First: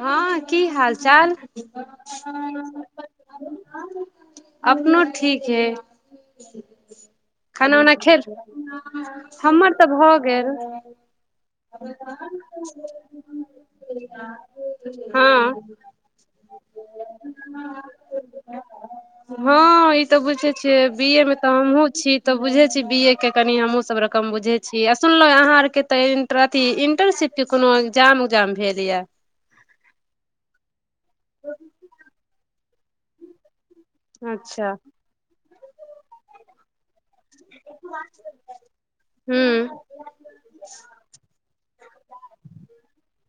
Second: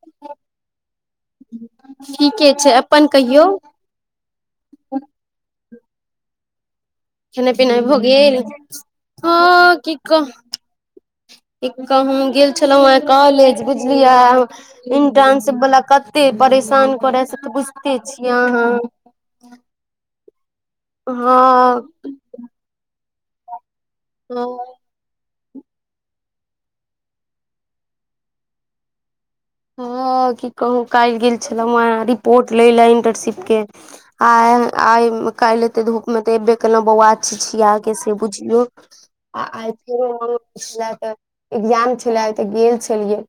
हाँ की हाल चाल ठीके छै अपन कहियौ अपनो ठीक है खेनाइ खाना पिनाइ उना भऽ खेल गेल हमर तऽ भऽ गेल एक कहु गेल छलौं हे कॉलेज बुझ बुझलियै इंट्रनशिप हँ वला कते परेशान करे से तऽ बुझते छियै अहाँ हाँ ई तऽ बुझे छियै बीए मे तऽ हमहहुँ छी तऽ बुझे छी बी ए के कनि हमूँ सब रकम हँ बुझे छी सुनलउहे आहाँ आर के त इंटर इंटर्नशिप के कोनो ए्गजाम जाम भेलया हाँ की कहूँ काल्हि गेल छलहुँ ये रिपोर्ट लै लए इंटर्नशिपके आ अच्छा आ काल ऐते धूपमेत ऐबे केलु है बौआ छीछीयिके से बुझलु हूँ आइ ए्गजाम छल आ तऽ गेल छलियै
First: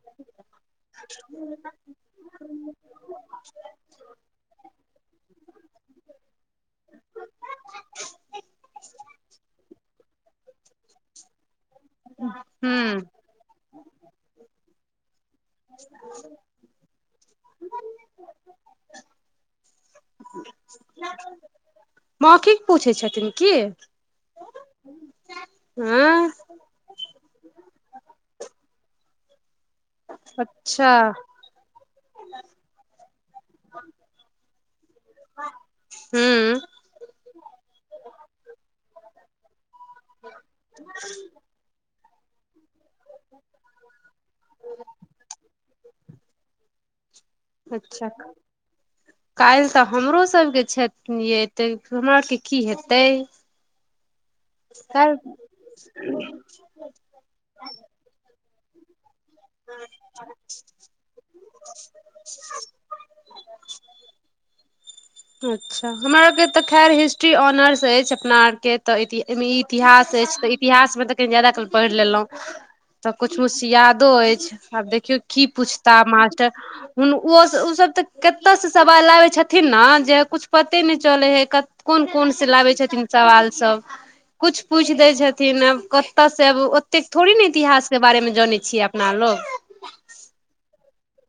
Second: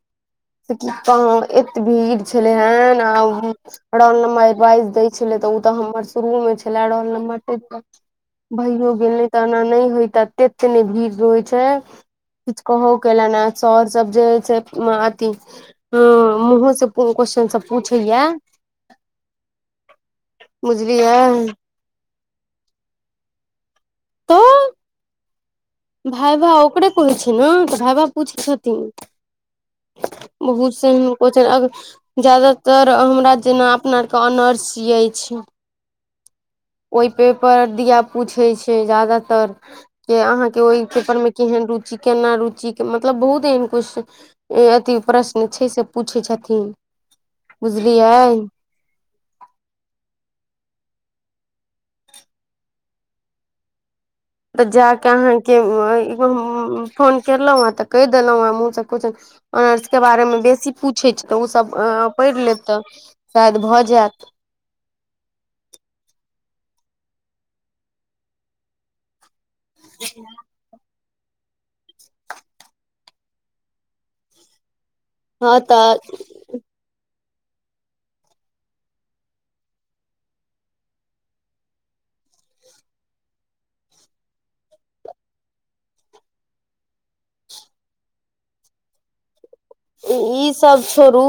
तऽ एते भीड़ छलै हेन आ उ रोल नम्बर एडवाइस दै छलै तऽ ओ तऽ हम हमर शुरुए मे छलै रोलनंबर भीड़ हो गेल तऽ एना नहि होय त तते ने भीड़ रहय छै [unintelligible] कुछ कहु हूँ केला ने सर सब जे छै अती ह मुँहो से क्वस्चन सब पूछैया बुझलियै मौखिक पूछै छथिन की तऽ हँ भाइ बा ओकरे कहै छै ने तऽ भइ बा पूछै छथिन बहुत अच्छा से एन क जादातर हमरा जेना अपना आर के ऑनर्स अछि [unintelligible] हू ओहि पेपर धिया पूछै छै जादातर के अहाँके ओहि पेपर मे केहन रुचि केना रुचि के मतलब बहुत एहन कुछ अथी प्रश्न छै से पूछै छथिन अच्छा बुझलियै काल्ह तऽ हमरो सबके छै यै तऽ हमरा आरके की हेतै तऽ जा कऽ काल्हि अहाँके आ फोन कलहुँ हेँ तऽ कहि देलहुँ हेँ मुँह चको च ऑनर्सके बारेमे बेसी पूछै छी तऽ उसभ पढ़ि लेब तऽ शायद भऽ जायत [unintelligible] अच्छा हमरा आरके खैर हिस्ट्री ऑनर्स ऐछ अपनार के इति इतिहास एछ ट इतिहास मे ते जादा क पढ़ि लेलहुँं तऽ कुछ कूछ यादो अछि आब देख की हँ पुछता तऽ मास्टर हुन ओ ओ सब तऽ कते से सवाल आबे छथिन ने जे कुछ पते न चले हे कोन कोन कोन से लाबै छथिन सवाल सब कुछ पूछ दै छथिन आब कतय से आब ओतेक थोड़े ने इतिहास के बारेमे जानै छियै अपना लोग ईसभ छोड़ू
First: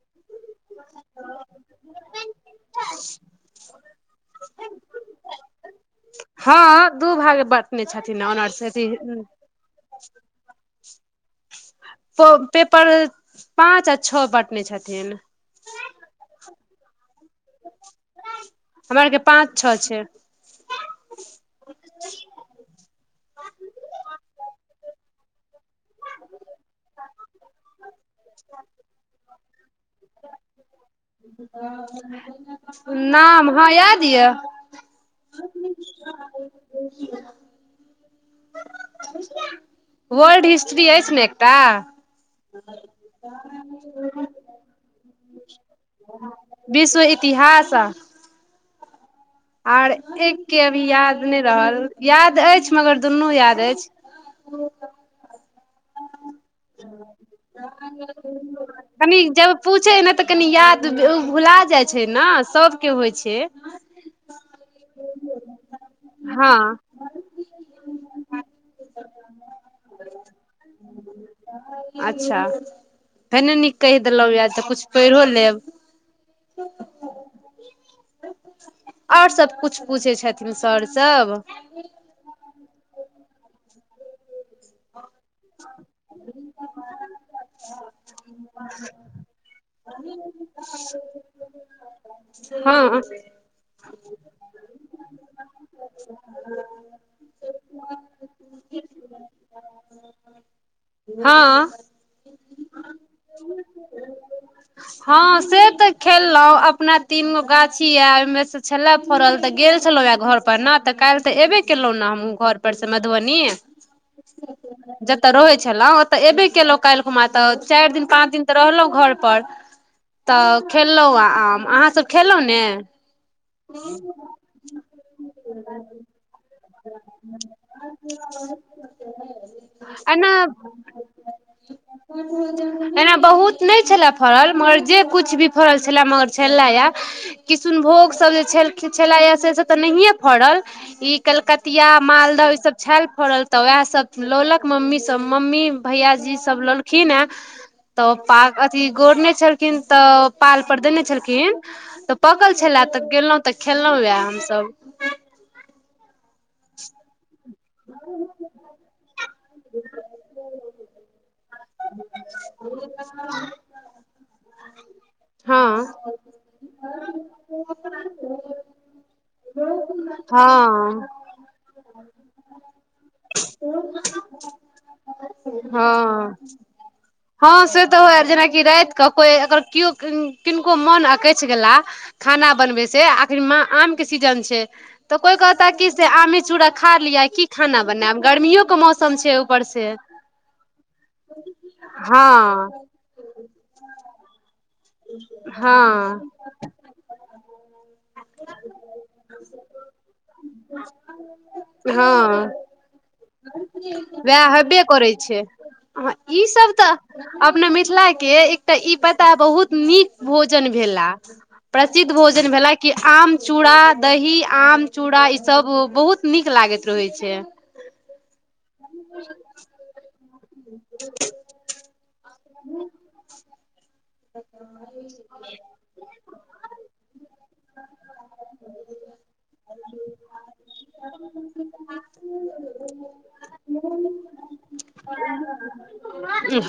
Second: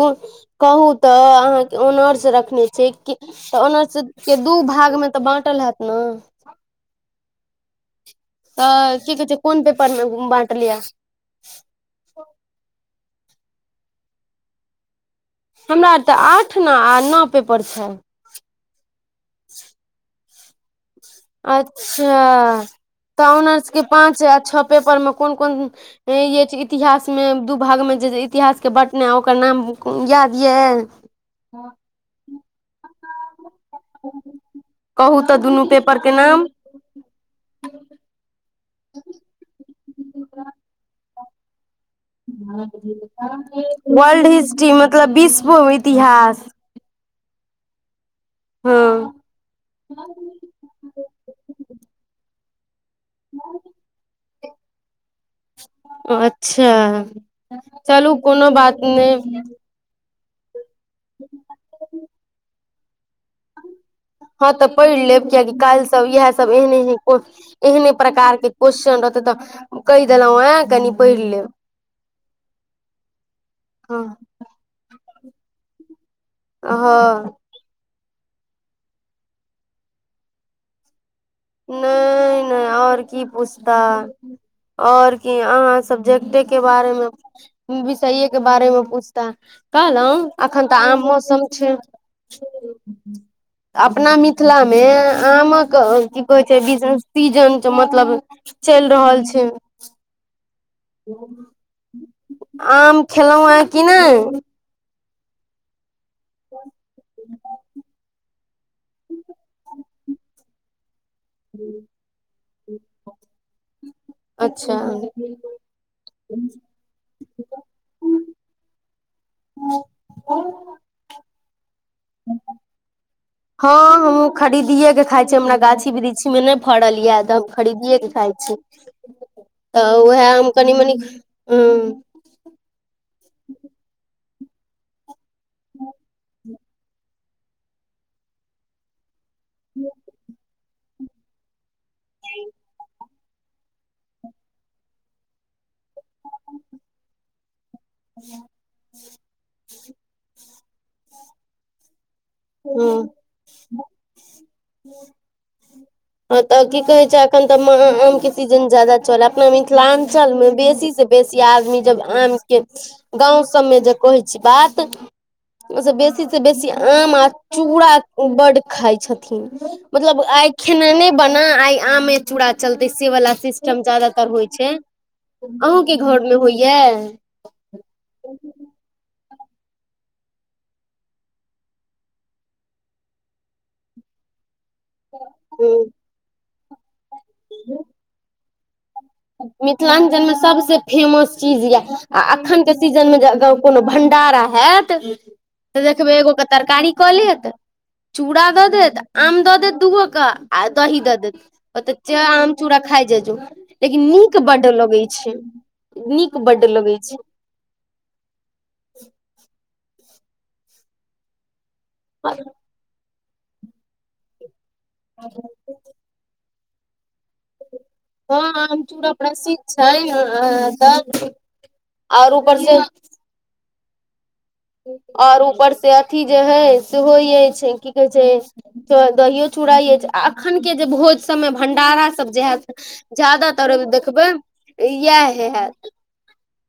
कहू त अहा के औनर्स रखने छि कि ऑनर्स के दू भ ाग मे तऽ बाँटल हैत ने हँ दू भाग बाटने तऽ की कहै छै कोन पेपरमे बाँटलियै पेपर पाँच आ छओ बँटने छथिन हमरा आर तऽ आठ न आ नओ पेपर छै हमरा आर के पाँच छौ छै अच्छा तऽ ऑनर्स के पाँच आ छौ पेपर मे कोन कोन य छै इतिहास मे दू भाग मे जे इतिहासके बँटने ओकर नाम याद य नाम हँ याद यए कहू दुनू पेपर के नाम [unintelligible] वर््ड हिस्ट्री एछै ने एकटा वर्ल्ड हिस्ट्री मतलब विश्व इतिहास विश्व इतिहास हँ आर एक के अभी याद नहि रहल याद अछि मगर दुूनू याद एछ अच्छा चलू कोनो बात कनी नहि जब पूछे नै तऽ कनि याद भुला जाइ छै ने सबके होइ छै हँ तऽ पैढ़ लेब कियकि काल्हि सब इएह सब हँ एहने एह एहने प्रकार के क्वेश्चन रहत तऽ कहि देलहुँं आ कनि पढ़ि लेब अच्छा फेरने नीक हँ कहि देलहुँ यएाद तऽ किछु पैढओ लेब हँ आओर सबकछ पूछै छथिन सर सब नहि नहि ओर की पूछता ओर की अहाँ सब्जेक्टे के बारेमे विषयेके बारेमे पूछता कहलहुँ अखन तऽ आम मौसम छै हँ अपना मिथिलामे आमक कहै छै बिजने पीजन मतलब चलि रहल छैय हँ आम खेलौ हे कि नै हँ से तऽ खेललहुं अपना तीन गो गाछी आय मे से छलले फरल तऽ गेल छलौं ह घर पर ने तऽ काल तऽ एबे केलहु ने हम घर मधुबनी अच्छा जतय रहै छल ओतय एबे केलहुँ कालहि म तऽ चारि दिन पाँच दिन तऽ रहलहुँ घर पर तऽ खेलौं आ अहाँसभ खेलहुँ ने हँ हम खरीदए के खाय छी हमरा गाछी वृक्षी मे ने फड़ल यऽ तऽ हम खरीदियए के खाइ छी तऽ उएहम एना कनि मनि ह्म एना बहुत नै छलए फड़ल मगर जे कुछ भी फड़ल छलए मगर छलेया किशुनभोग सब जे छलेए या से सब तऽ नहिए फड़ल ई कल तिया मालदह ईसभ छल फड़ल तऽ उएहसभ लौलक मम्मीसभ मम्मी भैयाजीसभ लोलखिन हेँ तऽ पा अथि गोरने छलखिन तऽ पाल पर देने छलखिन तऽ पाकल छलेए हूं तऽ गेलौं तऽ खेलौं यैए हमसब हँ तऽ की कहैत छै एखन तऽ आ आ आमके सीजन जादा चले अपना मिथिलाञ्चलमे बेसी से बेसी आदमी जब आम के गाँंव सबमे जे कहै छी बात हँ ओइसे बेसीसँ बेसी आम आ चूड़ा बड खाइ छथिन मतलब आइ खाना हँ नै बना आमे चूड़ा चलते से वला सिस्टम ज्यदातर होइ छैय हँ हँ से तऽ होए जेनाकि रात कऽ कोइ अगर केओ किनको मोन अकैछ गेला खाना बनबे से आख आम के सी सीजन छैय तऽ कोइ कहता कि से आमे चूड़ा खा लिअ की खाना बनायब गर्मियोे के मौस तल छियै ऊपर से मिथिलाञ्चल मे सबसे फेमस चीज ये आ अखन की कहै हँ छै जे सीजन में जे गउ कोनो भंडारा हैत तऽ देखबै हँ एगोक के तरकारी कऽ लेत चूड़ा दऽ देत आम दऽ देत दूगो के आ दही दऽ देत ओतऽ जें हँ आम चूड़ खा जाइजो वएह हबे करै छै ह नीक ई बड्ड सब तऽ लगै छै अपना मिथिला के एकटा ई पता बहुत नीक भोजन भेला प्रसिद्ध भोजन भेला कि आम चूड़ा दही आम चूड़ा ई सब बहुत नीक लागैत रहै छै हँ अ चूड़ प्रसिद्ध छैय अंऽ तब आओर ऊपर से आओर ऊपर से अथी जे हइ सेहो यइ की कहै छै तऽ दहीयो चुड़ा अछि अखन सब के भोज सबमे भंडारा सब जे हैत जादातर देखबै इयेह हे हैत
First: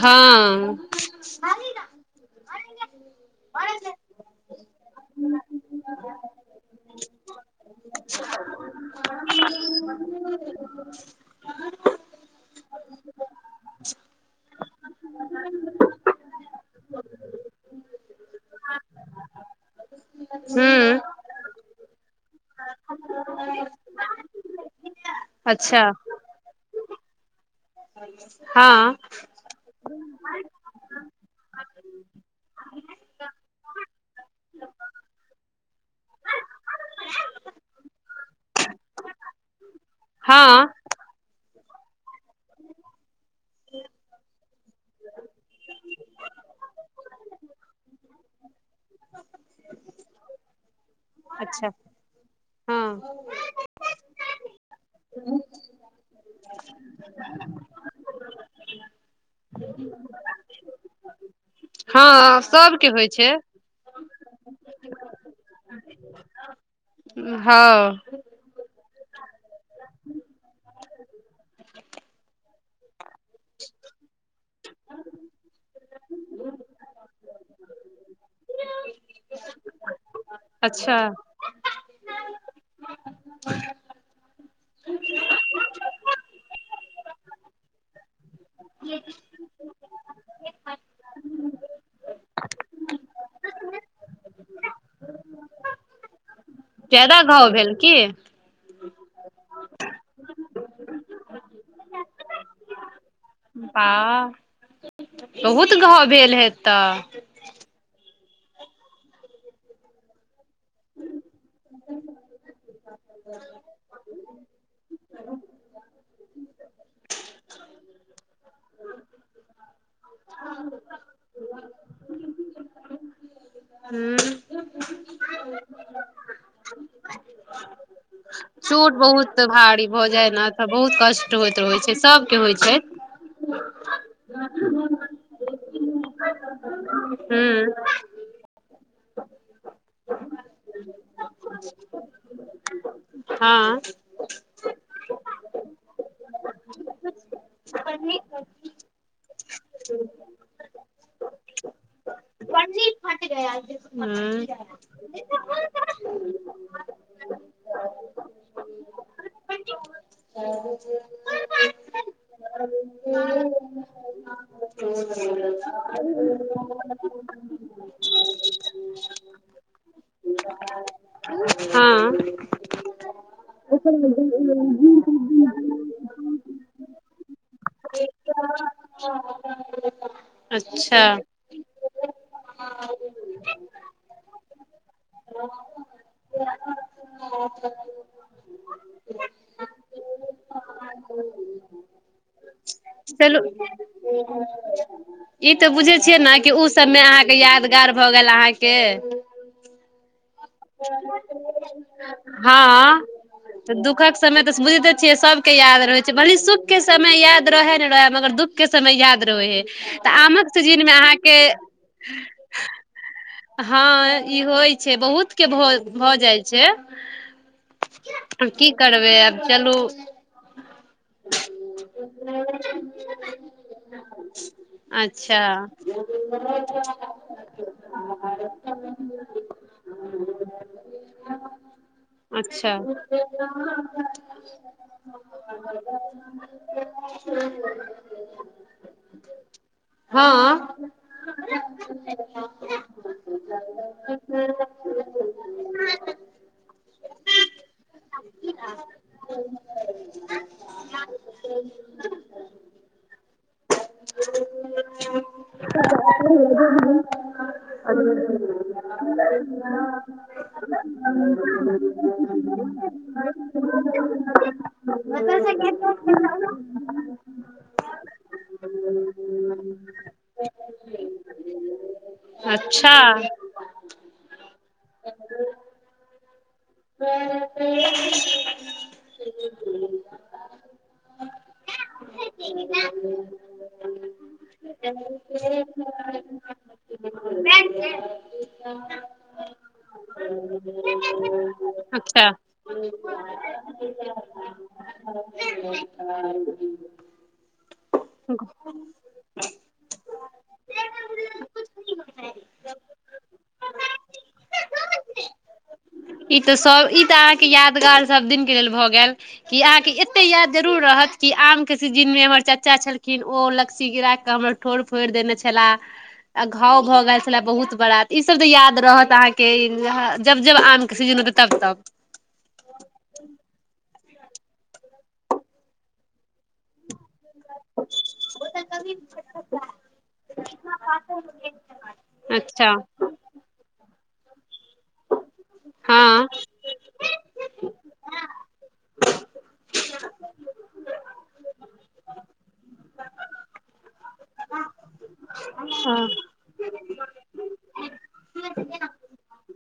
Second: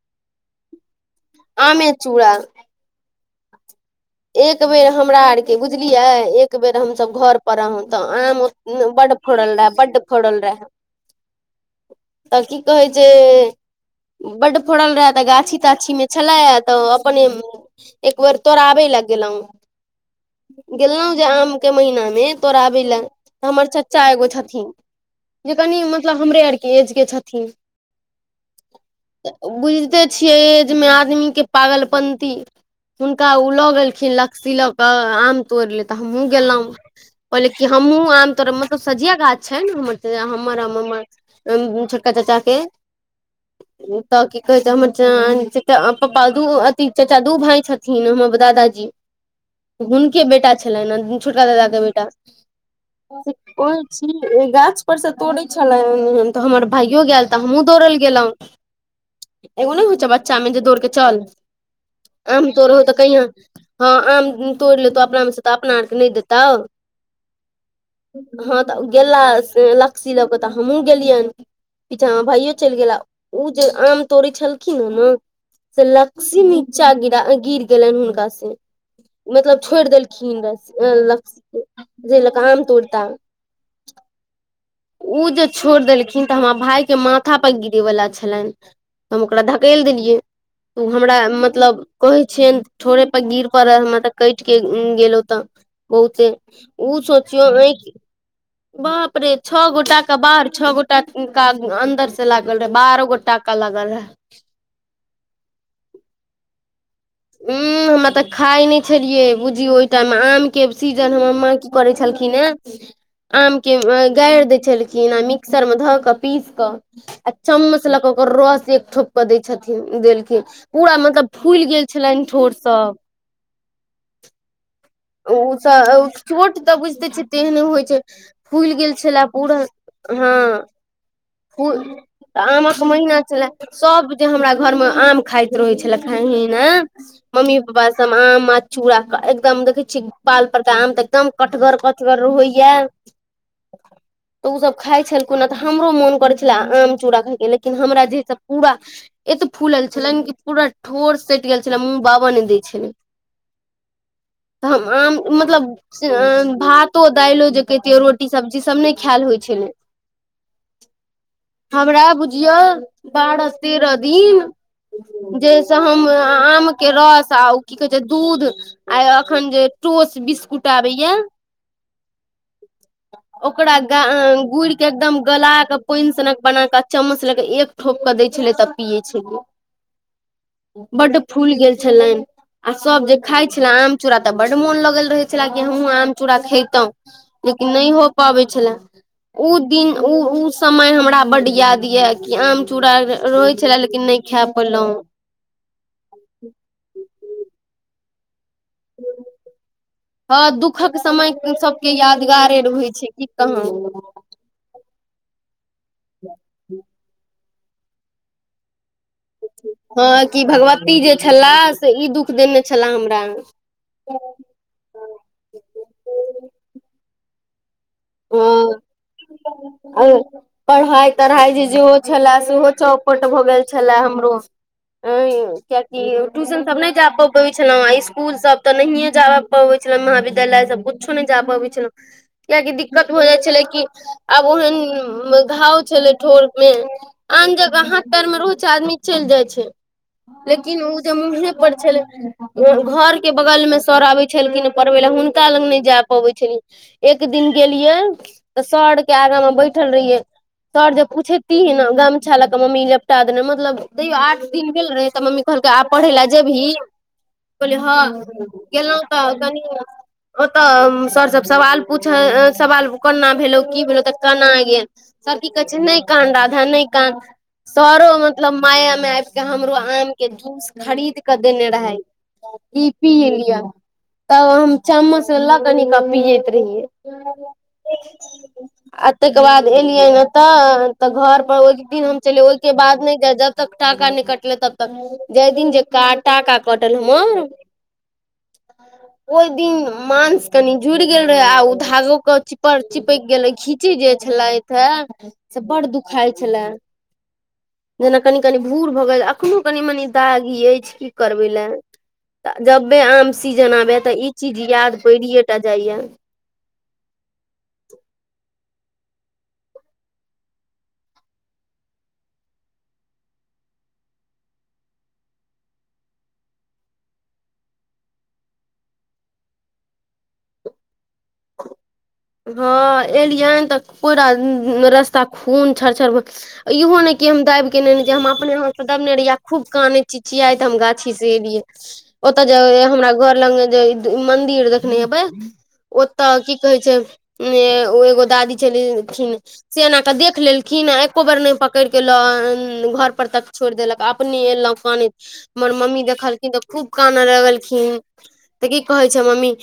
हँ आमे चूड़ा एक बेर हमरा आरके बुझलियै एक बेर हमसभ घर पर रहू तऽ आम बड बड फोड़ल रहे बड्ड फोड़ल रहे तऽ की कहै छैय बड्ड फड़ल रहे तऽ गाछी ताछी मे छले तऽ अपन एक बेर तोड़ाबे ले गेल रहिये गेलहुँ हूँ गेलहुँ जे आमके महीनामे तोराबै लऽ हमर चचा एगो छथिन जे कनि अच्छा मतलब हमरे आरके एजके छथिन हँ बुझते छियै अय एज मे आदमी के पागल पंती हुनका ओ ल गेल की लकसी लऽ क आम तोड़ ले तऽ हमहुँ गेलहु पहिले क हमहूँ आम तोड़ मतलब सछिया गाछ छै हमर आ हँ हम छोटका चाचा के तऽ की कहै छै हमर पापा दू अथि चाचा दू भाय छथिन हमर दादाजी हुनके बेटा छलनि ने छोटका दादा अच्छा के बेटा हँ गाछ पर से तोड़े छलै तऽ हमर भाइयो गेल तऽ हमहुँ दौड़ल गेलहुँ एगो नहि होइ छै बच्चामे जे दौड़के चल हँ आम तोर हो सबके तऽ होइ छै कहि हँ आम तोड़ि लेतहु अपनामे से तऽ अपना आरके नहि देतउ हँ गेला लकसी लऽ कऽ तऽ हमहूँ गेलियनि पीछामे भाइयो चलि गेला ओ जे आम तोड़ै छलखिन ह नऽ से लकसी नीचा गिरा गिर गेललन हुनकासे मतलब छोड़ि देलखिन रस अच्छा लक लकसि जय लऽ के आम तोड़ता [unintelligible] ओ जे छोड़ देलखिन तऽ हमर भायके माथापर गिरेवला छलनि हम ओकरा धकेलि देलियै तऽ ओ हमरा मतलब कहै छियनि ठौड़े पर गिर पड़ल हमरा तऽ कटि कऽ गेलहुँ तऽ बहुते उ ज्यादा सोचियो घाव अइ भेल की बाप रे छओ गोटा के बाहर छओ गोटा का अन्दर से लागल रहे बारह गोटा का बा लागल रहे बहुत घाव भेल हेतऽ त हू हमरा त खाइ नहि छलियै बुझियौ ओहि टाइममे आमके सीजन हमर माँ की करै छलखिन हे आम के गड़ि दै छलखिन आ मि मिक्सर मे ध के पीस के आ चम्मच ल के ओकर रस एक ठोप के दय छथिन देलखिन पूरा मतलब फुलि गेल छलनि ठोर सब हँ ओ चोट तऽ बुझिते छ तेहन होइ छै फूलि गेल चोट छलए बहुत पूरा भारी भऽ जाय हँ ने तऽ बहुत कष्ट होइत फूल रहै छै सबके होइ छै आमक महिना छलए सब जे हमरा घर मे आम खाइत रहै छलख हे ने मम्मी हूँ पापा सब आम चूड़ा एकदम देखै छीय बाल पर त आम तऽ एकदम कटगर कटगर रहैया हँ हूँ तऽ ओसभ खाइ छलखु ह तऽ हमरो मोन करैत छले आम चूड़ा खाायके लेकिन हमरा जे से पूरा फूलल छलनि कि पूरा ठोर सटि गेल छलै मुँह बाबा नहि दै छलै हँ तऽ हम आम मतलब भातो दालिओ जे कहितियै रोटी सब्जी सभ नहि खायल होइ छलै आ [unintelligible] हमरा बुझिय बारह तेरह दिन जैसे हम आम के रस आ की कहे छै दूध आ अखन जे टोस बिस्कुट आबैय हँ ओकरा गा गुड़ के एकदम गला क पानि सनक बना क चम्मच लेके एक ठोप क दै छलै तब पियए छलियै ह बड फूल गेल छलनि आ सब जे खाइ छले आम चूड़ा तऽ बड्ड मोन लगल रहै छले कि हमहूँ आम चूड़ा खैतहुँ लेकिन नहि हो पबैत छले ओ दिन ओ ओ समय हमरा बड्ड याद यए कि आम चूड़ा चलू रहै छलए लेकिन नहि खै पेलो ई तऽ बुझै छियै ने कि ओ सभमे अहाँके यादगार भऽ गेल अहाँके हँ दुःखक समय सब रोजगार हँ होइ छै तऽ दुःखक समय तऽ बुझिते छियै सबके याद रहै छै भली सुख के समय याद रहे न रहै मगर दुःख के समय याद रहै त हँ कि आमक सीजन मे भगवती जे अहके छलाह से ई दुःख देने छलाह हमरा हँ ई होइ छै बहुतके भ भऽ जाइत छै की कर पढ़ाई तढ़ाई जे जेहो छले सेहो चौपट भऽ गेल छले अच्छा कियि ट्यशन सब नहि जा प छल स्कुल सब तऽ नहियए जा पबै छल विद्यालय सब कुछो नहि जा पबै छल कियाकि अच्छा द भ जाइ छलै कि आब ओहन घाव छलै ठोर मे आन जगह र मे रोच आदमी चलि जाइ छै हँ लेकिन ओ जे मुँहे पर छल के बगल में सर आबै छलखिन पढ़बै ल हुनका लग नहि जाय पबै छलनि एक दिन एक दिन सर के आगा में बैठल रहिये सर जे पूछेतिह ने गामछा लऽ कऽ मम्मी लपटा देने मतलब तैयो आठ दिन भेल रहे तऽ मम्मी आ पढ़ ल जे भी अ ओतऽ सर सब सवाल पूछ [unintelligible] सवाल कोना भेलौ की भेलौ तऽ कना गेल सब की कहै छै नहि कान राधा नहि कान सरो मतलब माया मे आब के हमरो आम के जूस खरीद के देने रहे ई अच्छा पिय लिअ तब हम चम्मच व कनिक पिय बेर आ ताके बाद एलियै ने तऽ तऽ घर पर ओहि दिन हम चिय ओहिके बाद नहि जाय जब तक टाका नहि कटले तब तऽ जाहि दिन जे टाका कटल हमर ओहि दिन मांस कनि जुड़ि गेल रहे आ अच्छा चिपड़ चिपक गेलै घींची जे छलेथे से बड़ दुखाइ छले जेना कनि कनि भूर भऽ गेल एखननो कनि मनी दागी अछि की करबै लए तऽ जबबे आम सीजन आबै तऽ ई चीज याद परिये टा जाइए ई ते सब ई ते अहाँ के यादगार सब दिन के लेल भए गेल अहाँ एते याद जरुरर रहत कि आम के सीजन मे हमर चाचा छलखिन ओ लकीसी गिरा के हमरा ठोड़ फोड़ि देने छे आ घाव भऽ गेल छले बहुत बड़ा ई सब तऽ याद रहत अहाँके जब जब आम किस सीजन होताई तब तब हँ एलियनि तऽ पूरा रस्ता खून छर छर इहो नहि के हम दाबि केने हम अपने याथ से दबने रहिै आ खूब कानै छी छियाय तऽ हम गाछी से एलियै ओतए अच्छा जे हमरा घर लग मे जे मंदिर देखने हेबे हँ ओतए की कहे छै। एगो दादी छलखिन से एना के देख लेलखिन आ एको बेर नहि पकड़ के लऽ घर पर तक छोड़ देलक अपने एलहु कानइत मम्मी हँ देखलखिन त खूब काना लगलखिन तऽ की कहै छै मम्मी